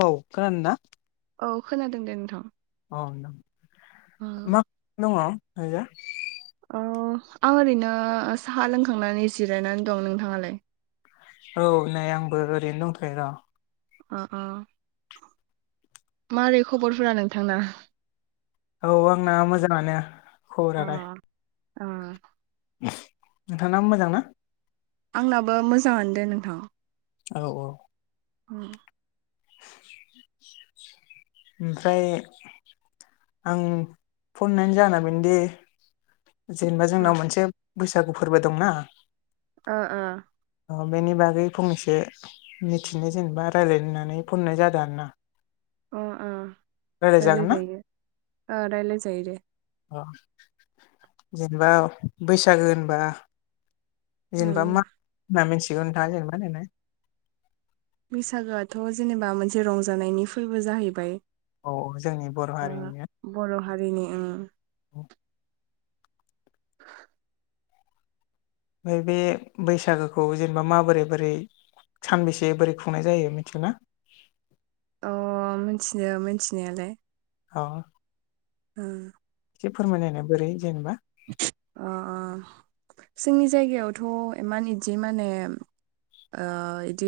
औ खोनादों ना? औ खोनादों दे नोंथां। औ ओ नोंथां। मा [unintelligible] दङ दायो? औ आं ओरैनो साहा लोंखांनानै जिरायनानै दं। नोंथाङालाय? औ नै आंबो ओरैनो दंथ' र'। ओ ओ। मारै खबरफोरा नोंथांना? औ आंना मोजाङानो खबरालाय। ओ [inaudible] नोंथांनाबो मोजां ना? आंनाबो मोजाङानो दे नोंथां। औ औ। [inaudible] [inaudible] ओमफ्राय आं फन हरनायनि जाहोना बेनोदि जेनेबा ओ जोंनाव मोनसे बैसागु फोरबो दंना ओ ओ। औ बेनि बागै फंनैसो मिथिनो जेनेबा रायलायनो होननानै फन हरनाय जादों आरोना। अ अ रायलायजागोन रायलाय ना जायो, ओ रायलाय जायो दे। ओ। जेनेबा बैसागो होनबा जेनेबा उम मा होना मिथिगौ नोथाङा जेनेबा देनाय बैसागोआथ' जेनेबा मोनसे रंजानायनि फोरबो जाहैबाय। औ औ जोंनि बर' ओ हारिनिनो। बर' हारिनि ओं। [inaudible] नै बे बैसागोखौ जेनेबा माबोरै बोरै सानबेसे बोरै खुंनाय जायो मिथिगौना? अ मिथियो मिथिनायालाय। अ। ओ। एसे फोरमायनायनाय बोरै जेनेबा अ जोंनि जायगायावथ' इमान इदि माने ओ इदि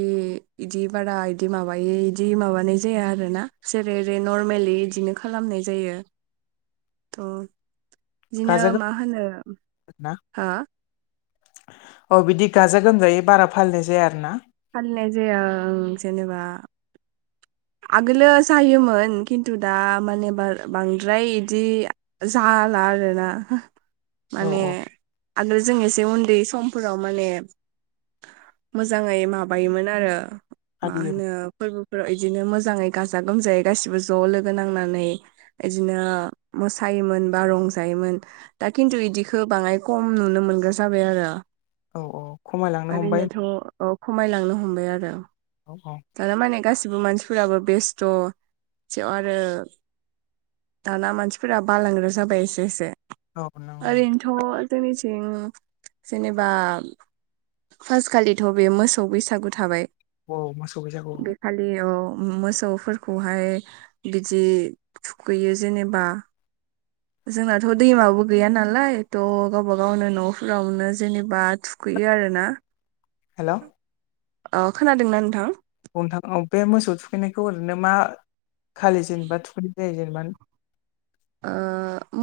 इदि बारा इदि माबायै इदि माबानाय जाया आरोना। जेरै एरै नरमलि इदिनो खालामनाय जायो। ओम, बिदिनो मा होनो ना? हा? औ बिदि गाजा गोमजायै बारा फालिनाय जाया आरो ना? फालिनाय जाया ओं ओं जेनेबा आगोलो जायोमोन खिन्थु दा माने बा-बांद्राय इदि जाला आरोना औ माने औ आगोल जों एसे उन्दै समफोराव माने मोजाङै माबायोमोन आरो मा फालियो होनो फोरबोफोराव बिदिनो मोजाङै गाजा गोमजायै गासिबो ज' लोगो नांनानै इदिनो मोसायोमोन बा रंजायोमोन। दा खिन्थु इदिखौ बाङाय खम नुनो मोनग्रा जाबाय आरो। औ औ खमायलांनो हमबाय ओरैनोथ' खमायलांनो हमबाय आरो। अ औ दाना माने गासिबो मानसिफोराबो बेस्थ' सेव आरो दाना मानसिफोरा बालांग्रो जाबाय एसे एसे औ नंगौ ओरैनो थ' जोंनिथिं जेनेबा फार्स्टखालिथ' बे मोसौ बैसागु थाबाय। औ मोसौ बेैसागो। फालियाव मोसौफोरखौहाय बिदि थुखैयो जेनेबा जोंनाथ' दैमाबो गैया नालाय थ' गावबा गावनो न'फोरावनो जेनेबा थुखैयो आरो ना। हेल' अ खोनादोंना नोंथां? [unintelligible] बे मोसौ थुखैनायखौ ओरैनो मा खालि जेनेबा थुखैनाय जायो जेनेबा?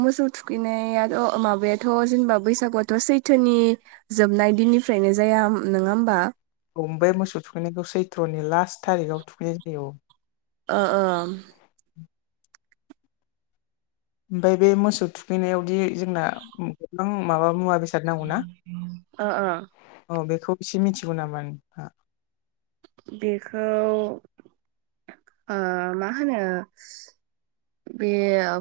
मोसौ थुखैनायाथ' माबायाथ' जेनेबा बैसागुआथ' सैथोनि जोबनाय दिननिफ्रायनो जाया नोङा होमबा? औ ओमफ्राय मोसौ थुखैनायखौ सैथ्र'नि लास्ट थारिखआव थुखैनाय जायो औ। ओ ओ ओमफ्राय बे मोसौ थुखैनायावदि जोंना गोबां माबा मुवा बेसे फ- सारनांगौ ना ओ ओ औ बेखौ एसे मिथिगौ नामा नोंहा? बेखौ मा होनो बे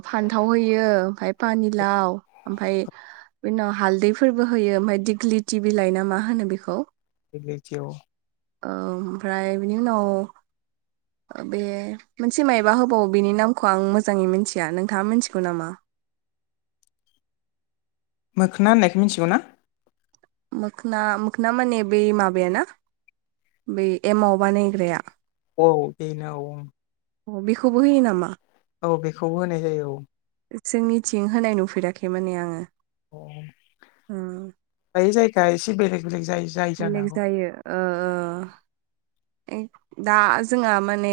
फान्थाव होयो ओमफ्राय पानिलाव ओमफ्राय बे उनाव हालदैफोरबो होयो ओमफ्राय दिग्लि टि बिलाइ ना मा होनो बेखौ। बेैख औ औ ओमफ्राय बिनि उनाव बे मोनसे मबा होबावो बेनि नामखौ आं मोजाङै मिथिया नोंथाङा मिथिगौ नामा? मोखोना होन्नायखौ मिन्थिगौ ना? मोखना मोखना मे बे माबाया ना? ब एमाव बानायग्राया। औ बेनो औ। अ बिखौ बहि नामा? औ बेखौबो होनाय जायो औ। जोंनिथिं होनाय नुफेराखै माने आङो। अ उम दायो जायगा एसे बेलेग बेलेग जायो। जायो जानो बेलेग हागौ जायो। ओ ओ [inaudible] दा जोंहा माने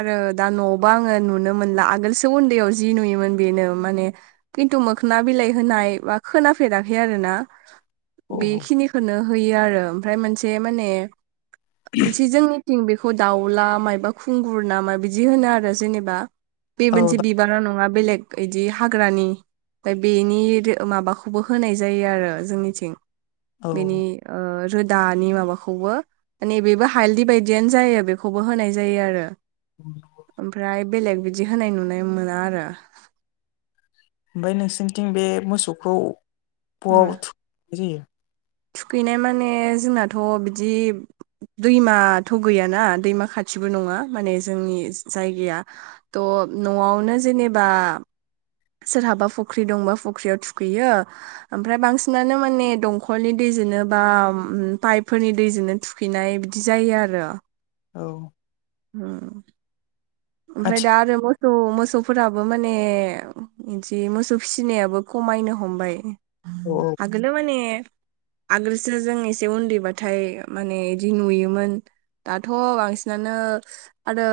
आरो दा न'आवबो आङो नुनो मोनला आगोलसो उन्दैयाव जि नुयोमोन बेनो माने खिन्थु मोखोना बिलाइ होनाय बा खोनाफेराखै आरो ना। औ बेखिनिखौनो होयो आरो ओमफ्राय मोनसे माने मोनसे जोंनि ज बेखौ दाउला मायबा खुंगुर नामा बिदि होनो आरो जेनेबा बे औ मोनसे -बारा नङा बेलेग इदि हाग्रानि बेनि माबाखौबो होनाय जायो आरो जोंनिथिं औ बेनि ओ रोदानि माबाखौबो माने बेबो हालदि बायदियानो जायो बेखौबो होनाय जायो आरो। [inaudible] ओमफ्राय बेलेग बिदि होनाय नुनाय मोना आरो। ओमफ्राय नोंसोरनिथिं बे मोसौखौ उम बआव थु- जायो? थुखैनाय माने जोंनाथ' बिदि दैमाथ' गैयाना दैमा खाथिबो नङा माने जोंनि जायगाया त' न'आवनो जेनेबा सोरहाबा फख्रि दंबा फख्रियाव थुखैयो। ओमफ्राय बांसिनानो माने दंखलनि दैजोंनो बा पाइपफोरनि दैजोंनो थुख- खैनाय बिदि जायो आरो औ उम ओमफ्राय दा आथिखाल आरो ब त मोसौफोराबो माने इदि मोसौ फिनायाबो खमायनो हमबाय अ औ आगोलो माने आगोलसो जों एसे उन्दैबाथाय माने इदि नुयोमोन दाथ' बांसिनानो आरो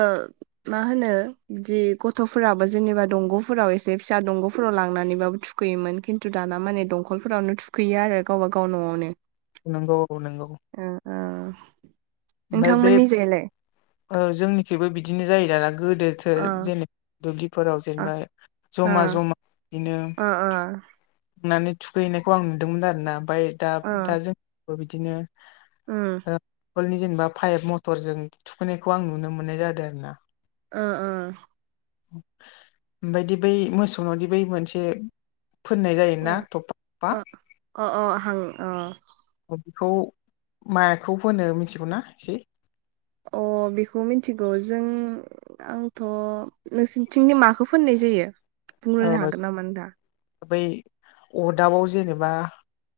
मा होनो बिदि गथ'फोराबो जेनेबा दंग'फोरा एसे फिसा दंग'फोराव लांनानैबाबो थु- खैयोमोन खिन्थु दाना माने दंखलफोरावनो थुखैयो आरो गावबागाव न'आवनो नोंगौ औ नोंगौ ओ ओ ओमफाय बे नोंथांमोननि जायलाय ओ जोंनिखिबो बिदिनो जायो दाना गोदोथो ओ जेने दुब्लिफोराव ओ जेनेबा जमा ओ जमा इनो ओ नानै थुखैहैनायखौ आं नुदोंमोन आरोना ओमफाय दा ओ दा जों बिदिनो उम खलनि जेनेबा पाइप मथरजों थुखैनायखौ आं नुनो मोननाय जादों आरो ना ओ ओ ओमफायदि बै मोसौनावदि बै मोनसे फोननाय ओ जायोना थ'फा थ'फा ओ अ अ हां अ अ बिखौ माखौ होनो मिथिगौना इसे अ बेखौ मिथिगौ जों आंथ' नोंसोरनिथिंनि माखौ फोननाय जायो बुंग्रोनो औ हागोन नामा नोदा बै अदाबाव जेनेबा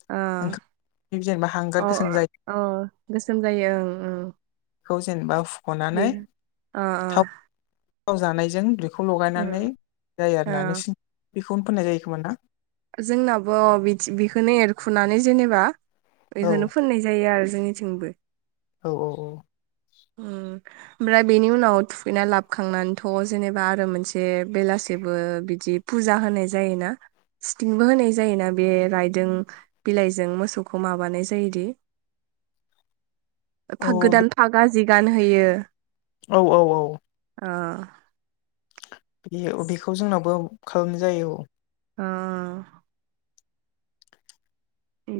आ ओंखाम जेनेबा हांगार अ गोसोम जायो अ गोसोम जायो ओं ओं खौ जेनेबा बे फुख'नानै अ अ थाव जानायजों खौ लगायनानै उम जायो अ आरोना नोंसिनि बेखौनो फोननाय जायोखोमा ना जोंनाबो बिदस बेखौनो एरखुनानै जेनेबा औ बेखौनो फोननाय जायो आरो जोंनि थिंबो औ औ औ [unintelligible] ओमफ्राय बेनि उनाव थुखैना लाबखांनानैथ' जेनेबा आरो मोनसे बेलासेबो बिदि फुजा होनाय जायोना स्थिंबो होनाय जायोना बे रायदों बिलाइजों मोसौखौ माबानाय जायोदि [inaudible] औ फाग बे- गोदान फागा जि गान होयो औ औ औ अ बे अ बेखौ जोंनावबो खालामनाय जायो औ अ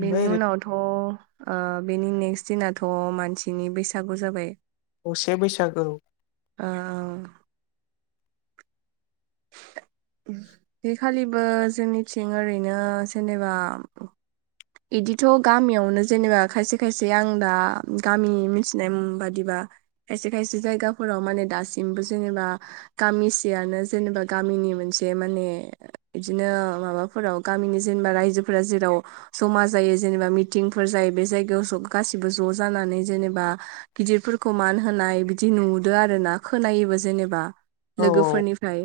बेनि उनावथ' आ बेनि नेक्स्ट दिनाथ' मानसिनि बैसागु जाबाय असे बैसागो औ ओ ओ उम बेखालिबो जोंनिथिं ओरैनो जेनेबा इदिथ' गामियावनो जेनेबा खायसे खायसे आं दा गामि मिथिनाय उम बादिबा खायसे खायसे जायगाफोराव माने दासिमबो जेनेबा गामिसेयानो जेनेबा गामिनि मोनसे माने इदिनो माबाफोराव गामिनि जेनबा रायजोफोरा जेराव जमा जायो जेनेबा मिटिंफोर जायो बे जायगायाव जब गासिबो ज' जानानै जेनेबा गिदिरफोरखौ मान होनाय बिदि नुदो आरो ना खोनायोबो जेनेबा औ औ लोगोफोरनिफ्राय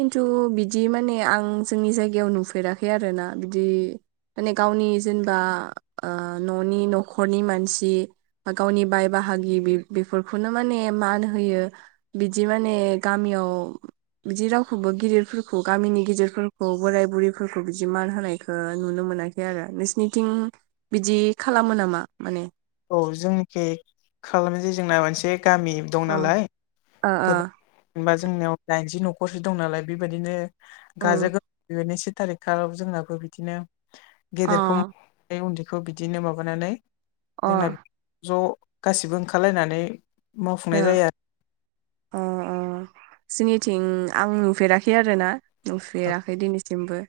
खिन्थु बिदि माने आं जोंनि जायगायाव नुफेराखै आरोना बिदि माने गावनि जेनबा ओ न'नि न'खरनि मानसि बा गावनि बाय बाहागि बि बेफोरखौनो माने मान होयो। बिदि माने गामियाव बिदि रावखौबो गिदिरफोरखौ गामिनि गिदिरफोरखौ बोराय बुरैफोरखौ बिदि मान होनायखो नुनो मोनाखै बे आरो नोंसिनिथिं बिदि खालामो नामा माने औ जोंनिखि खालामो जे जोंना मोनसे गामि दं अ ओ नालाय ओ गोबां ओम जेनबा जोंनियाव दाइनजि न'खरसो दं नालाय बेबायदिनो गाजा गोम बेनो से थारिख खालाराव जोंनाबो बिदिनो अ गेदेरखौ बे उन्दैखौ बिदिनो माबानानै जोंना अ ज' गासिबो ओंखारलायनानै मावफुंनाय जायो आ अ अ जिनिथिं आं नुफेराखै आरोना आरो नुफेराखै दिनैसिमबो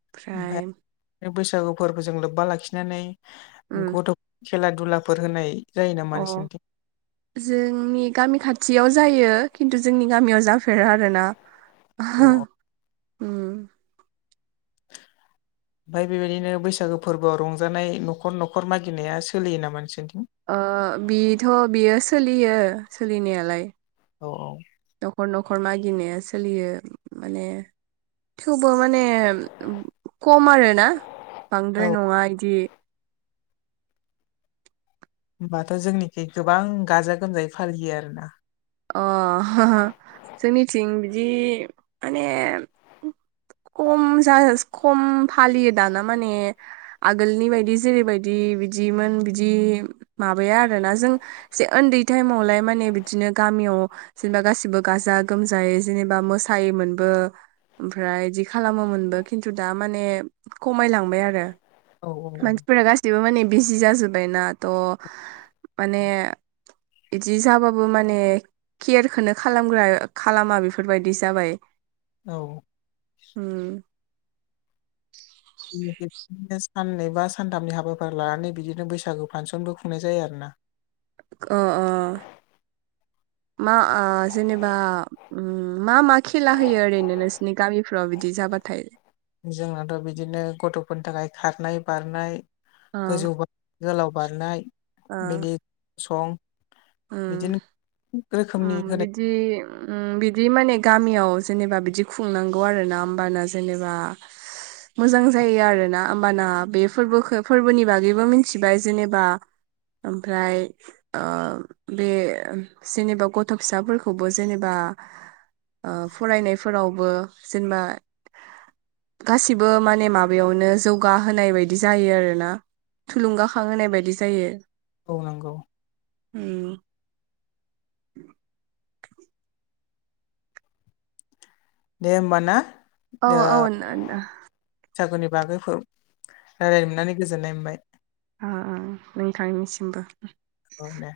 ओमफ्राय ओमफाय बैसागुबो जों लोब्बा लाखिनानै ओम गथ' खेला दुलाफोर होनाय जायो नामा अ नोंसिरनिथिं जोंनि गामि खाथियाव जायो खिन्थु जोंनि गामियाव जाफेरा आरोना ह अ उम ओमफाय बेबायदिनो बैसागो फोर्बोआव रंजानाय न'खर न'खर मागिनाया सोलियो नामा नोंसोरनिथिं ओ बिथ' बियो सोलियो सोलिनायालाय औ न'खर न'खर मागिनाया सोलियो माने थेवबो माने खम आरोना बांद्राय औ नङा इदि होनोमबाथ' जोंनिखि गोबां गाजा गोमजायै फालियो आरो ना अ ह ह जोंनिथिं बिदि माने खम जाज खम फालियो दाना माने आगोलनि बायदि जेरैबायदि बिदिमोन बिदि माबाया आरोना जों जे उन्दै टाइमावलाय माने बिदिनो गामियाव जेनबा गासिबो गाजा गोमजायै जेनेबा मोसायोमोनबो ओमफ्राय इदि खालामोमोनबो खिन्थु दा माने खमायलांबाय आरो औ मानसिफोरा गाससिबो माने बिजि जाजोब्बायना थ' माने बिदि जाबाबो माने केरखौनो खालामग्रा खालामा बेफोरबायदि जाबाय औ उम नो साननै बा सानथामनि हाबाफारि लानानै बिदिनो बैसागु फांसनबो खुंनाय जायो आरो ना अ अ मा आ जेनेबा उम मा मा खेला होयो ओरैनो नोंसोरनि गामिफ्राव बिदि जाबाथाय जोंनाथ' बिदिनो गथ'फोरनि थाखाय खारनाय बारनाय ओ गोजौ बा गोलाव बारनाय बिनि सं बिदिनो रोखोमनि होनाय जि बिदि उम उम बिदि माने गामियाव जेनेबा बिदि खुंनांगौ आरो ना होमबाना जेनेबा मोजां जायो आरोना होमबाना बे फोरबोखौ फोरबोनि बागैबो मिथिबाय जेनेबा ओमफ्राय ओ बे जेनेबा गथ' फिसाफोरखौबो जेनेबा ओ फरायनाय फोरावबो जेनेबा गासिबो माने माबायावनो जौगाहोनाय बायदि जायो आरोना थुलुंगाखां होनाय बायदि जायो। औ नंगौ। उम [inaudible] दे होमबा ना? औ औ नो नो सागुनि बागै फो-रायलायनो मोननानै गोजोननाय मोनबाय। आ आ नोंथांनिसिमबो। औ दे।